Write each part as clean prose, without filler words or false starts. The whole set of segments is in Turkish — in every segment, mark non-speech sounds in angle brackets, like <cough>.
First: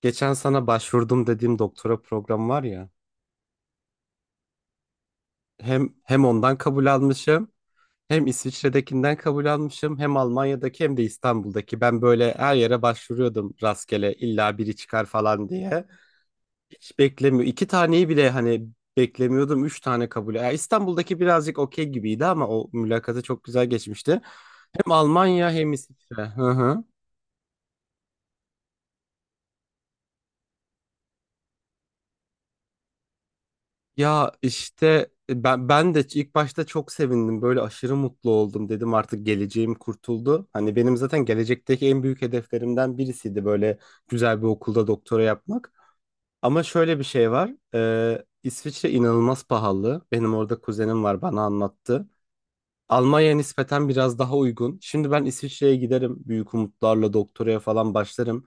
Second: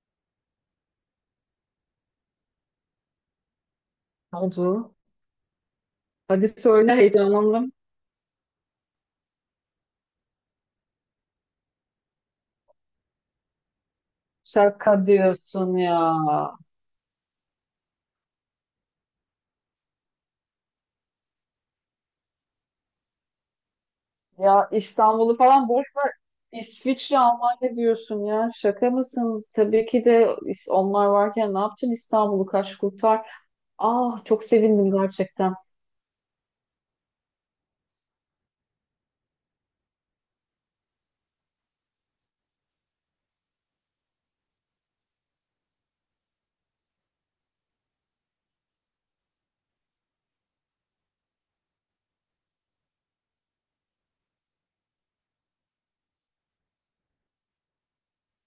Geçen sana başvurdum dediğim doktora programı var ya. Oldu. Hem Hadi ondan kabul söyle almışım, heyecanlandım. hem İsviçre'dekinden kabul almışım, hem Almanya'daki hem de İstanbul'daki. Ben böyle her yere başvuruyordum rastgele illa biri çıkar Şaka falan diyorsun diye. ya. Hiç beklemiyor. İki taneyi bile hani beklemiyordum. Üç tane kabul. Ya İstanbul'daki birazcık okey gibiydi ama o mülakatı çok güzel geçmişti. Ya Hem İstanbul'u Almanya falan hem boş ver. İsviçre. Hı hı. İsviçre, Almanya diyorsun ya. Şaka mısın? Tabii ki de onlar varken ne yapacaksın İstanbul'u kaç kurtar. Ah Ya çok sevindim işte gerçekten. ben de ilk başta çok sevindim. Böyle aşırı mutlu oldum dedim artık geleceğim kurtuldu. Hani benim zaten gelecekteki en büyük hedeflerimden birisiydi böyle güzel bir okulda doktora yapmak. Ama şöyle bir şey var. İsviçre inanılmaz pahalı. Benim orada kuzenim var bana anlattı. Almanya nispeten biraz daha uygun. Şimdi ben İsviçre'ye giderim. Büyük umutlarla doktoraya falan başlarım.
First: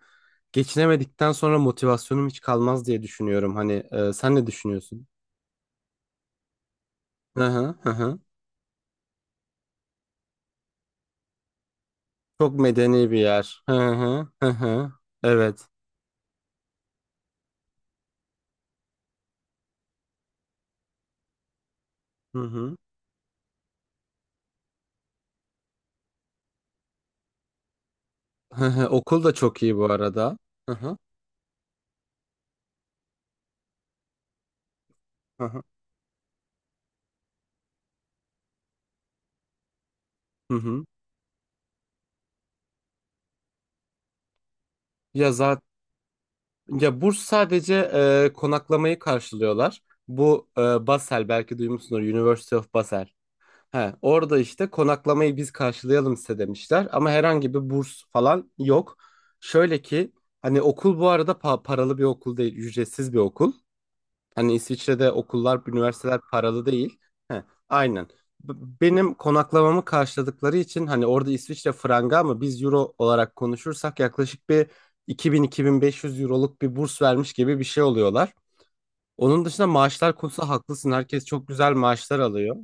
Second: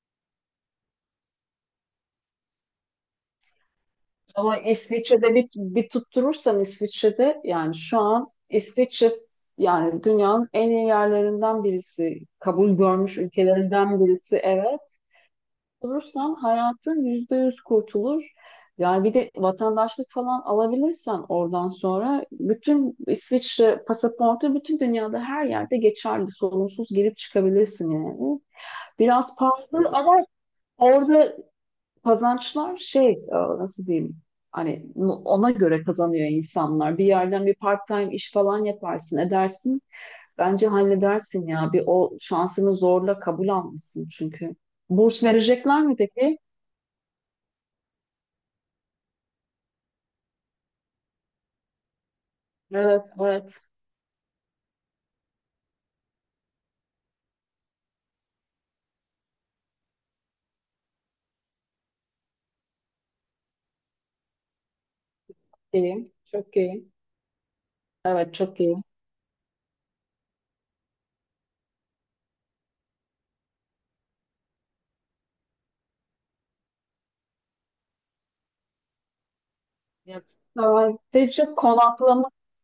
Geçinemedikten sonra motivasyonum hiç kalmaz diye düşünüyorum. Hani sen ne Ama düşünüyorsun? İsviçre'de bir tutturursan İsviçre'de Hı hı yani hı. şu Hı. an İsviçre yani dünyanın en iyi yerlerinden birisi. Çok Kabul medeni bir görmüş yer. Hı ülkelerinden hı birisi hı evet. hı. Evet. Kurursan hayatın yüzde yüz kurtulur. Yani bir de vatandaşlık falan alabilirsen oradan sonra Hı hı. bütün İsviçre pasaportu bütün dünyada her yerde geçerli. Sorunsuz girip çıkabilirsin yani. Hı hı. Okul da Biraz çok iyi bu pahalı ama arada. Hı hı orada kazançlar nasıl diyeyim hani hı ona hı. göre kazanıyor insanlar. Bir yerden bir part-time iş falan yaparsın edersin. Hı Bence hı. halledersin ya. Bir o şansını zorla kabul almışsın çünkü. Burs Ya zaten verecekler mi peki? ya burs sadece konaklamayı karşılıyorlar. Bu Basel belki duymuşsunuz, University of Evet, Basel. evet. He, orada işte konaklamayı biz karşılayalım size demişler ama herhangi bir burs falan yok. Şöyle ki hani okul bu arada paralı bir okul değil, ücretsiz bir okul. Hani İsviçre'de okullar, İyiyim. üniversiteler Çok paralı iyiyim. değil. He, aynen. Evet, B- çok iyiyim. Benim konaklamamı karşıladıkları için hani orada İsviçre franga ama biz euro olarak konuşursak yaklaşık bir 2000-2500 euroluk bir burs vermiş gibi bir şey oluyorlar. Onun dışında maaşlar Ya konusu haklısın. Herkes çok sadece güzel maaşlar konaklama, alıyor.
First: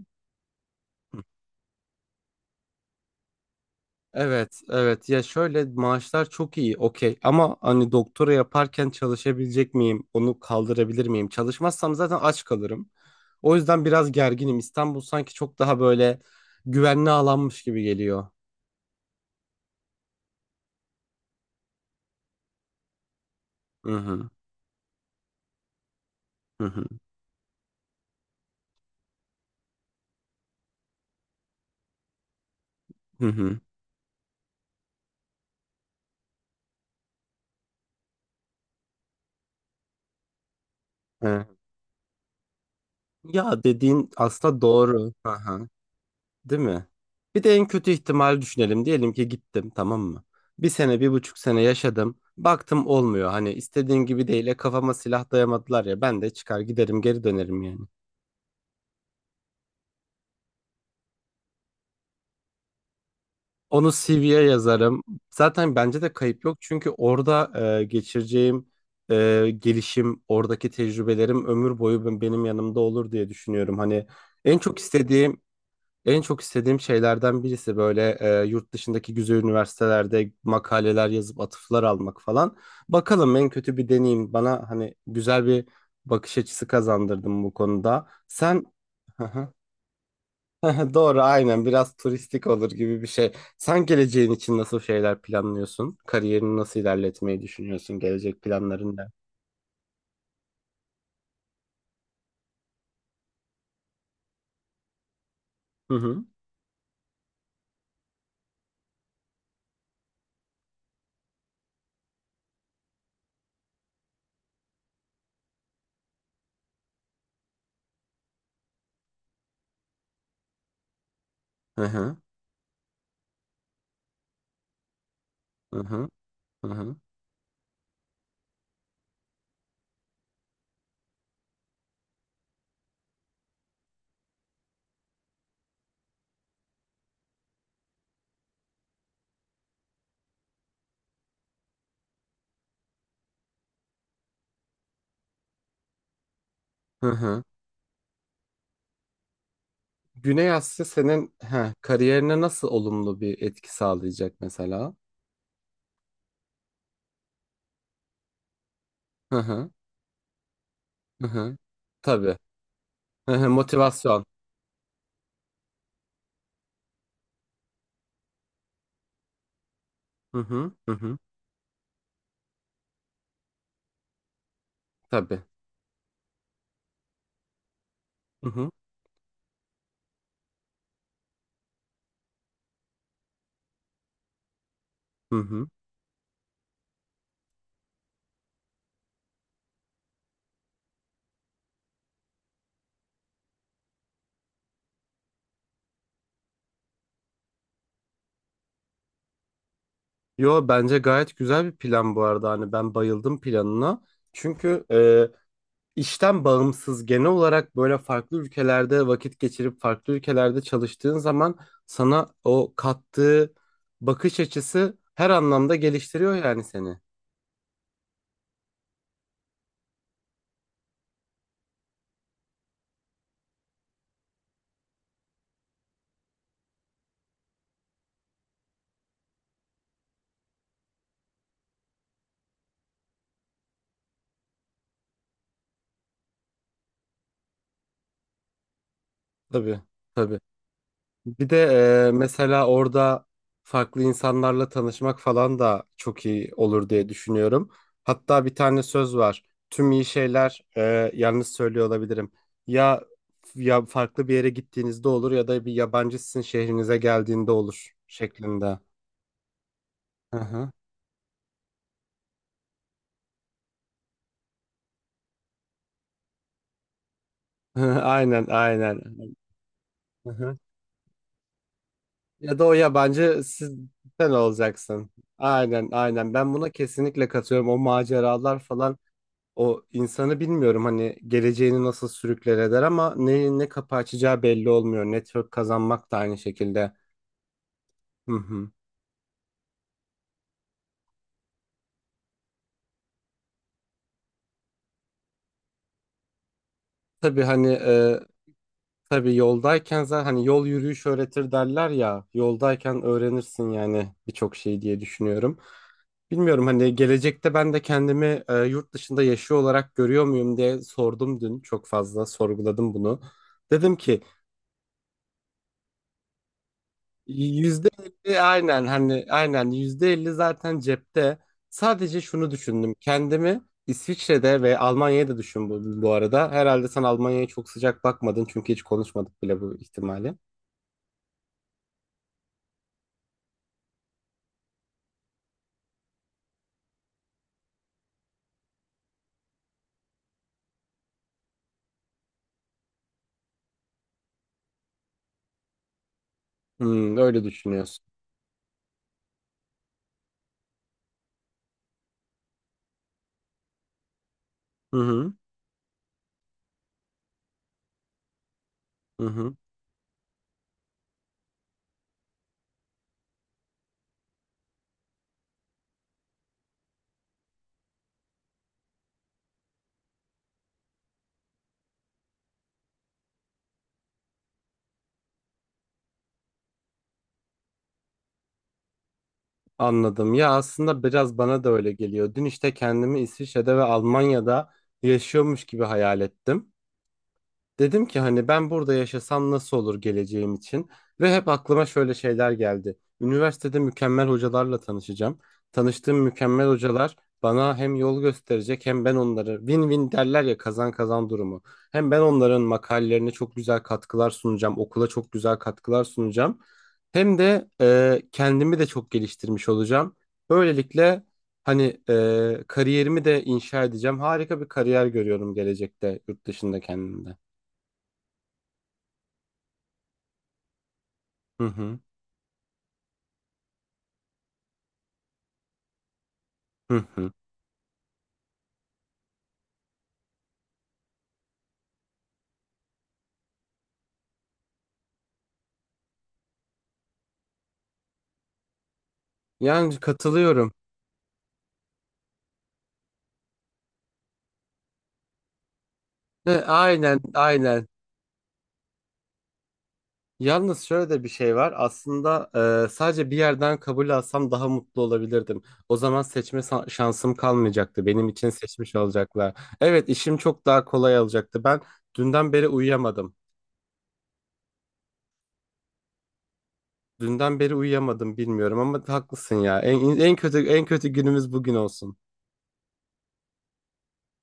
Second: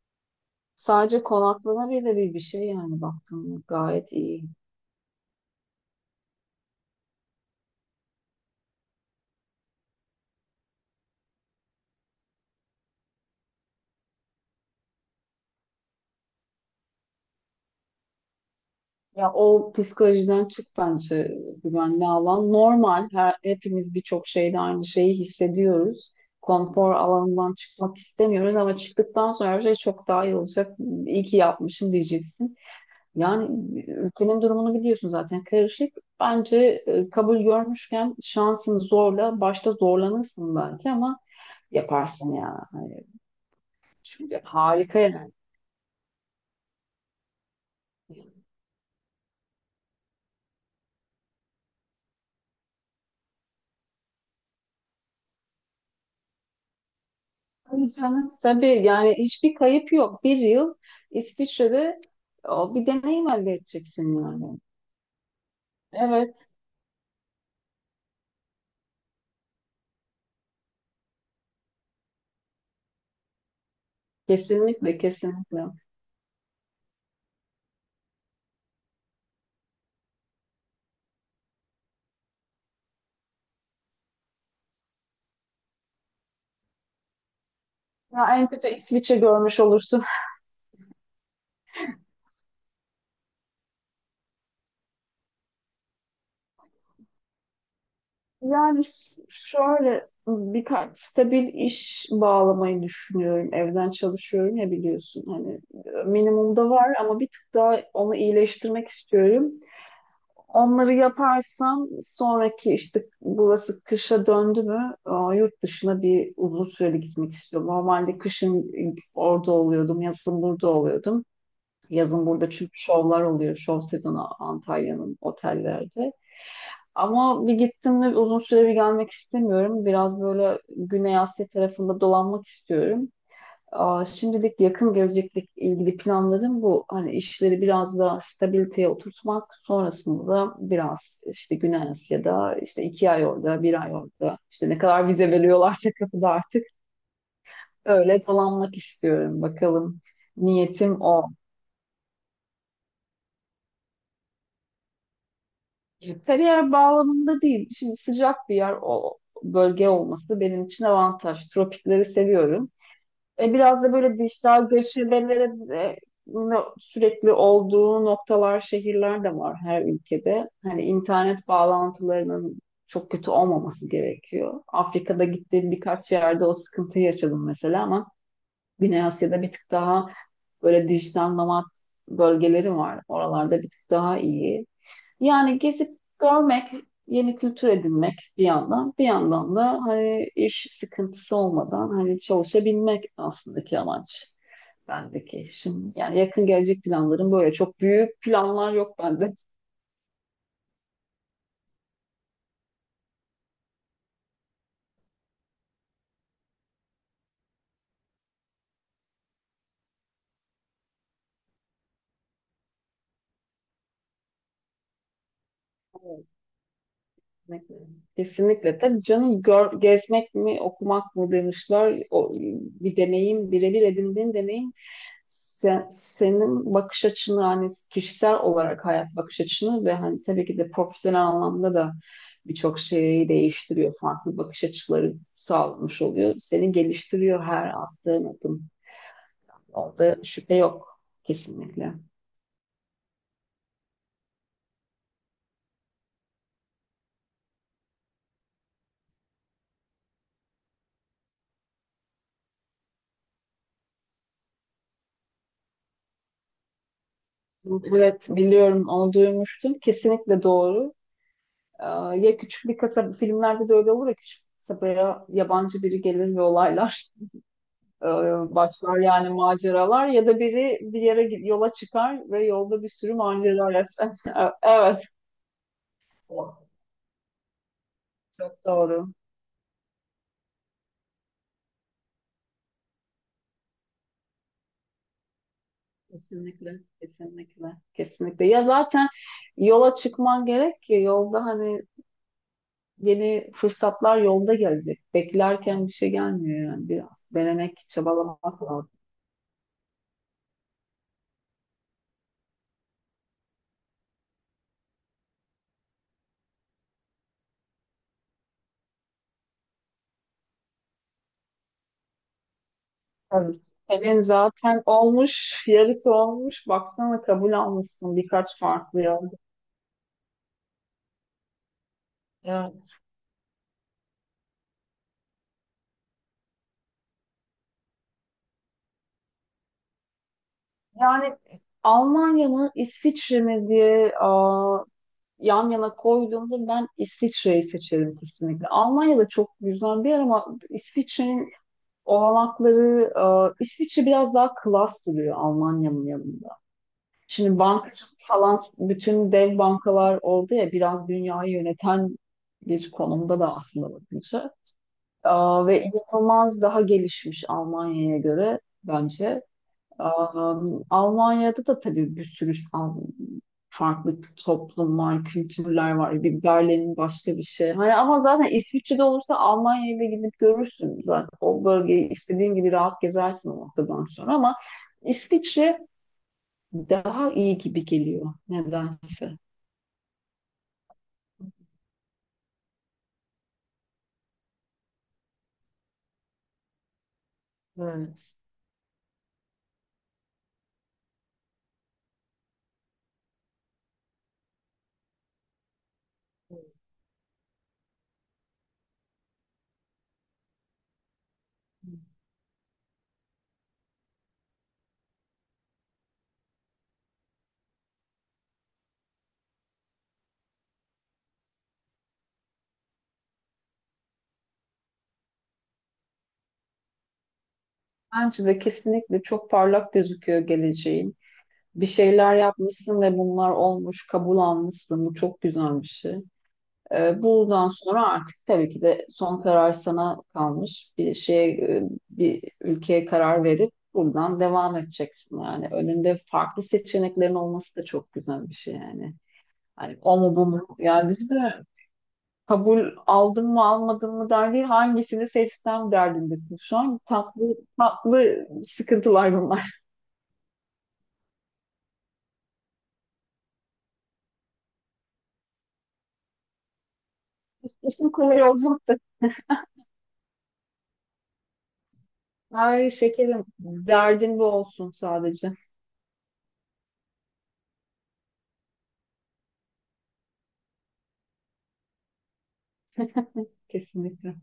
sadece konaklama bile bir şey yani baktığımda gayet iyi. Evet, evet. Ya şöyle maaşlar çok iyi, okey. Ama hani doktora yaparken çalışabilecek miyim? Onu kaldırabilir miyim? Çalışmazsam zaten aç kalırım. O yüzden biraz gerginim. İstanbul sanki çok daha böyle güvenli alanmış gibi geliyor. Ya o psikolojiden çık bence güvenli alan. Normal, Hı hepimiz birçok hı, şeyde aynı şeyi hissediyoruz. hı hı, Konfor alanından çıkmak istemiyoruz ama çıktıktan sonra her şey çok daha iyi olacak. İyi ki yapmışım diyeceksin. hı Yani hı. ülkenin durumunu biliyorsun zaten karışık. Bence kabul görmüşken şansını zorla. Başta zorlanırsın belki ama Evet. yaparsın ya. Hani Ya dediğin çünkü aslında harika doğru. Hı yani. hı. Değil mi? Bir de en kötü ihtimali düşünelim. Diyelim ki gittim, tamam mı? Bir sene, bir buçuk sene yaşadım. Baktım olmuyor. Hani istediğin gibi değil. Kafama silah dayamadılar ya. Ben de çıkar giderim, geri dönerim yani. Tabii canım. Tabii yani hiçbir kayıp yok. Bir yıl İsviçre'de o, bir deneyim elde Onu edeceksin CV'ye yani. yazarım. Zaten bence de kayıp Evet, yok. Çünkü orada geçireceğim gelişim, oradaki tecrübelerim ömür boyu benim yanımda olur diye düşünüyorum. Hani en çok kesinlikle istediğim kesinlikle. En çok istediğim şeylerden birisi böyle yurt dışındaki güzel üniversitelerde makaleler yazıp atıflar almak falan. Bakalım, en kötü bir deneyim bana hani güzel bir bakış açısı kazandırdım bu konuda. Ya en Sen. kötü İsviçre <laughs> görmüş olursun. Doğru, aynen, biraz turistik olur gibi bir şey. Sen geleceğin için nasıl şeyler planlıyorsun? Kariyerini nasıl ilerletmeyi düşünüyorsun? Gelecek Yani planların ne? Şöyle birkaç stabil iş bağlamayı düşünüyorum. Evden çalışıyorum ya biliyorsun. Hani Hı hı. minimumda var ama bir tık daha onu iyileştirmek istiyorum. Onları yaparsam sonraki işte burası kışa döndü mü, yurt dışına bir uzun süreli gitmek istiyorum. Normalde kışın orada oluyordum, yazın burada oluyordum. Hı hı. Yazın burada çünkü şovlar oluyor. Şov sezonu Antalya'nın Hı hı. otellerde. Hı hı. Ama bir gittim de uzun süre bir gelmek istemiyorum. Biraz böyle Güney Asya tarafında dolanmak istiyorum. Şimdilik yakın gelecekle ilgili planlarım bu. Hani işleri biraz daha stabiliteye oturtmak. Sonrasında da biraz işte Güney Asya'da işte iki ay orada, bir ay orada. İşte ne kadar vize veriyorlarsa kapıda artık Hı hı. öyle dolanmak istiyorum. Bakalım Güney Asya niyetim o. senin kariyerine nasıl olumlu bir etki sağlayacak mesela? Kariyer bağlamında değil. Şimdi sıcak bir yer o Hı hı, bölge olması benim için hı avantaj. hı. Tropikleri Tabii. seviyorum. Hı hı, Biraz da böyle motivasyon. dijital göçebelere de sürekli olduğu noktalar, şehirler de var her Hı ülkede. hı, Hani hı hı. internet bağlantılarının çok kötü olmaması gerekiyor. Afrika'da Tabii. gittiğim birkaç yerde o sıkıntıyı yaşadım mesela, ama Hı hı, Güney Asya'da bir tık daha böyle dijital nomad bölgeleri var. Oralarda bir tık daha iyi. hı Yani hı. gezip görmek, yeni kültür edinmek bir yandan, bir yandan da hani iş sıkıntısı olmadan hani çalışabilmek aslında ki amaç bendeki. Şimdi yani yakın gelecek planlarım böyle çok büyük planlar yok bende. Yo, bence gayet güzel bir plan bu arada. Hani ben bayıldım planına. Çünkü işten bağımsız, genel olarak böyle farklı ülkelerde vakit geçirip farklı ülkelerde çalıştığın zaman sana o kattığı bakış açısı her anlamda geliştiriyor yani seni. Kesinlikle. Tabii canım, gezmek mi, okumak mı demişler. O, bir deneyim, birebir edindiğin deneyim senin bakış açını hani kişisel olarak hayat bakış açını ve hani tabii ki de profesyonel anlamda da birçok şeyi değiştiriyor. Farklı bakış açıları sağlamış oluyor. Seni geliştiriyor her attığın adım. Tabii. Orada Tabii. şüphe yok Bir de kesinlikle. Mesela orada farklı insanlarla tanışmak falan da çok iyi olur diye düşünüyorum. Hatta bir tane söz var. Tüm iyi şeyler, yalnız söylüyor olabilirim. Ya, ya farklı bir yere gittiğinizde olur, ya da bir yabancı sizin şehrinize geldiğinde olur Evet şeklinde. biliyorum, onu duymuştum. Hı Kesinlikle hı. doğru. Ee, Ya küçük bir kasaba, filmlerde de öyle olur ya, küçük bir kasabaya yabancı biri gelir ve olaylar <laughs> <laughs> e, Aynen, başlar aynen. yani maceralar, ya Hı da hı. biri bir yere yola çıkar ve Ya da o yolda bir sürü yabancı siz, macera yaşar. sen <laughs> Evet, olacaksın. Aynen, aynen. Ben buna kesinlikle katıyorum. O maceralar çok falan. doğru. O insanı bilmiyorum hani geleceğini nasıl sürükler eder ama ne kapı açacağı belli olmuyor. Network kazanmak da aynı Kesinlikle, şekilde. kesinlikle, Hı kesinlikle. Ya hı. zaten yola çıkman gerek ki yolda hani yeni fırsatlar yolda gelecek. Beklerken bir şey gelmiyor yani biraz. Tabii, hani Denemek, çabalamak lazım. tabii yoldayken zaten hani yol yürüyüş öğretir derler ya. Yoldayken öğrenirsin yani birçok şey diye düşünüyorum. Bilmiyorum, hani gelecekte ben de kendimi yurt dışında yaşıyor olarak görüyor muyum diye sordum dün. Çok fazla sorguladım bunu. Yani Dedim ki senin zaten olmuş, yarısı olmuş. Baksana, kabul Yüzde almışsın elli birkaç aynen, farklı yol. hani aynen %50 zaten cepte. Sadece şunu Yani düşündüm. Kendimi İsviçre'de ve Almanya'da düşün bu arada. Herhalde sen Almanya'ya çok sıcak bakmadın çünkü hiç konuşmadık bile bu ihtimali. Yani Almanya mı, İsviçre mi diye, yan yana koyduğumda ben İsviçre'yi seçerim kesinlikle. Almanya da çok güzel bir yer ama İsviçre'nin olanakları, İsviçre biraz daha klas duruyor Almanya'nın yanında. Hmm, öyle Şimdi düşünüyorsun. bankacılık falan bütün dev bankalar oldu ya, biraz dünyayı yöneten bir konumda da aslında bakınca. Hı hı, Ve inanılmaz daha gelişmiş Almanya'ya göre hı bence. hı. Aa, Almanya'da da tabii bir sürü an farklı toplumlar, kültürler var. Bir Berlin başka bir şey. Hani ama zaten İsviçre'de olursa Almanya'ya da gidip görürsün zaten. O bölgeyi istediğin gibi rahat gezersin o noktadan sonra, ama İsviçre daha iyi gibi geliyor nedense. Anladım. Ya aslında biraz bana da öyle geliyor. Dün işte kendimi İsviçre'de ve Almanya'da yaşıyormuş gibi hayal ettim. Dedim ki Evet. hani ben burada yaşasam nasıl olur geleceğim için, ve hep aklıma şöyle şeyler geldi. Üniversitede mükemmel hocalarla tanışacağım. Tanıştığım mükemmel hocalar bana hem yol gösterecek, hem ben onları win-win derler ya, kazan kazan durumu. Hem ben onların makalelerine çok güzel katkılar sunacağım, okula çok güzel katkılar sunacağım. Hem de kendimi de çok geliştirmiş olacağım. Böylelikle hani kariyerimi de inşa edeceğim. Harika bir kariyer görüyorum gelecekte yurt dışında kendimde. Bence de kesinlikle çok parlak gözüküyor geleceği. Hı Bir hı. şeyler yapmışsın ve bunlar olmuş, kabul almışsın. Bu çok güzel bir şey. Hı hı. Bundan sonra artık tabii ki de son karar sana kalmış. Bir ülkeye karar verip buradan devam edeceksin yani. Önünde farklı seçeneklerin olması da çok güzel bir şey yani. Hani Yani o mu bu mu? katılıyorum. Yani düşünsene, kabul aldım mı almadım mı der değil, hangisini seçsem He, derdindesin. Şu an aynen, tatlı aynen. tatlı sıkıntılar bunlar. Yalnız şöyle de bir şey var. Aslında sadece bir yerden kabul alsam daha mutlu olabilirdim. O zaman seçme şansım <laughs> kalmayacaktı. İşin Benim kolay için seçmiş olacak. olacaklar. Evet, işim çok daha kolay olacaktı. Ben dünden beri Ay uyuyamadım. şekerim, derdin bu olsun sadece. Dünden beri uyuyamadım, bilmiyorum, ama haklısın ya. En kötü en kötü günümüz bugün olsun. Kesinlikle.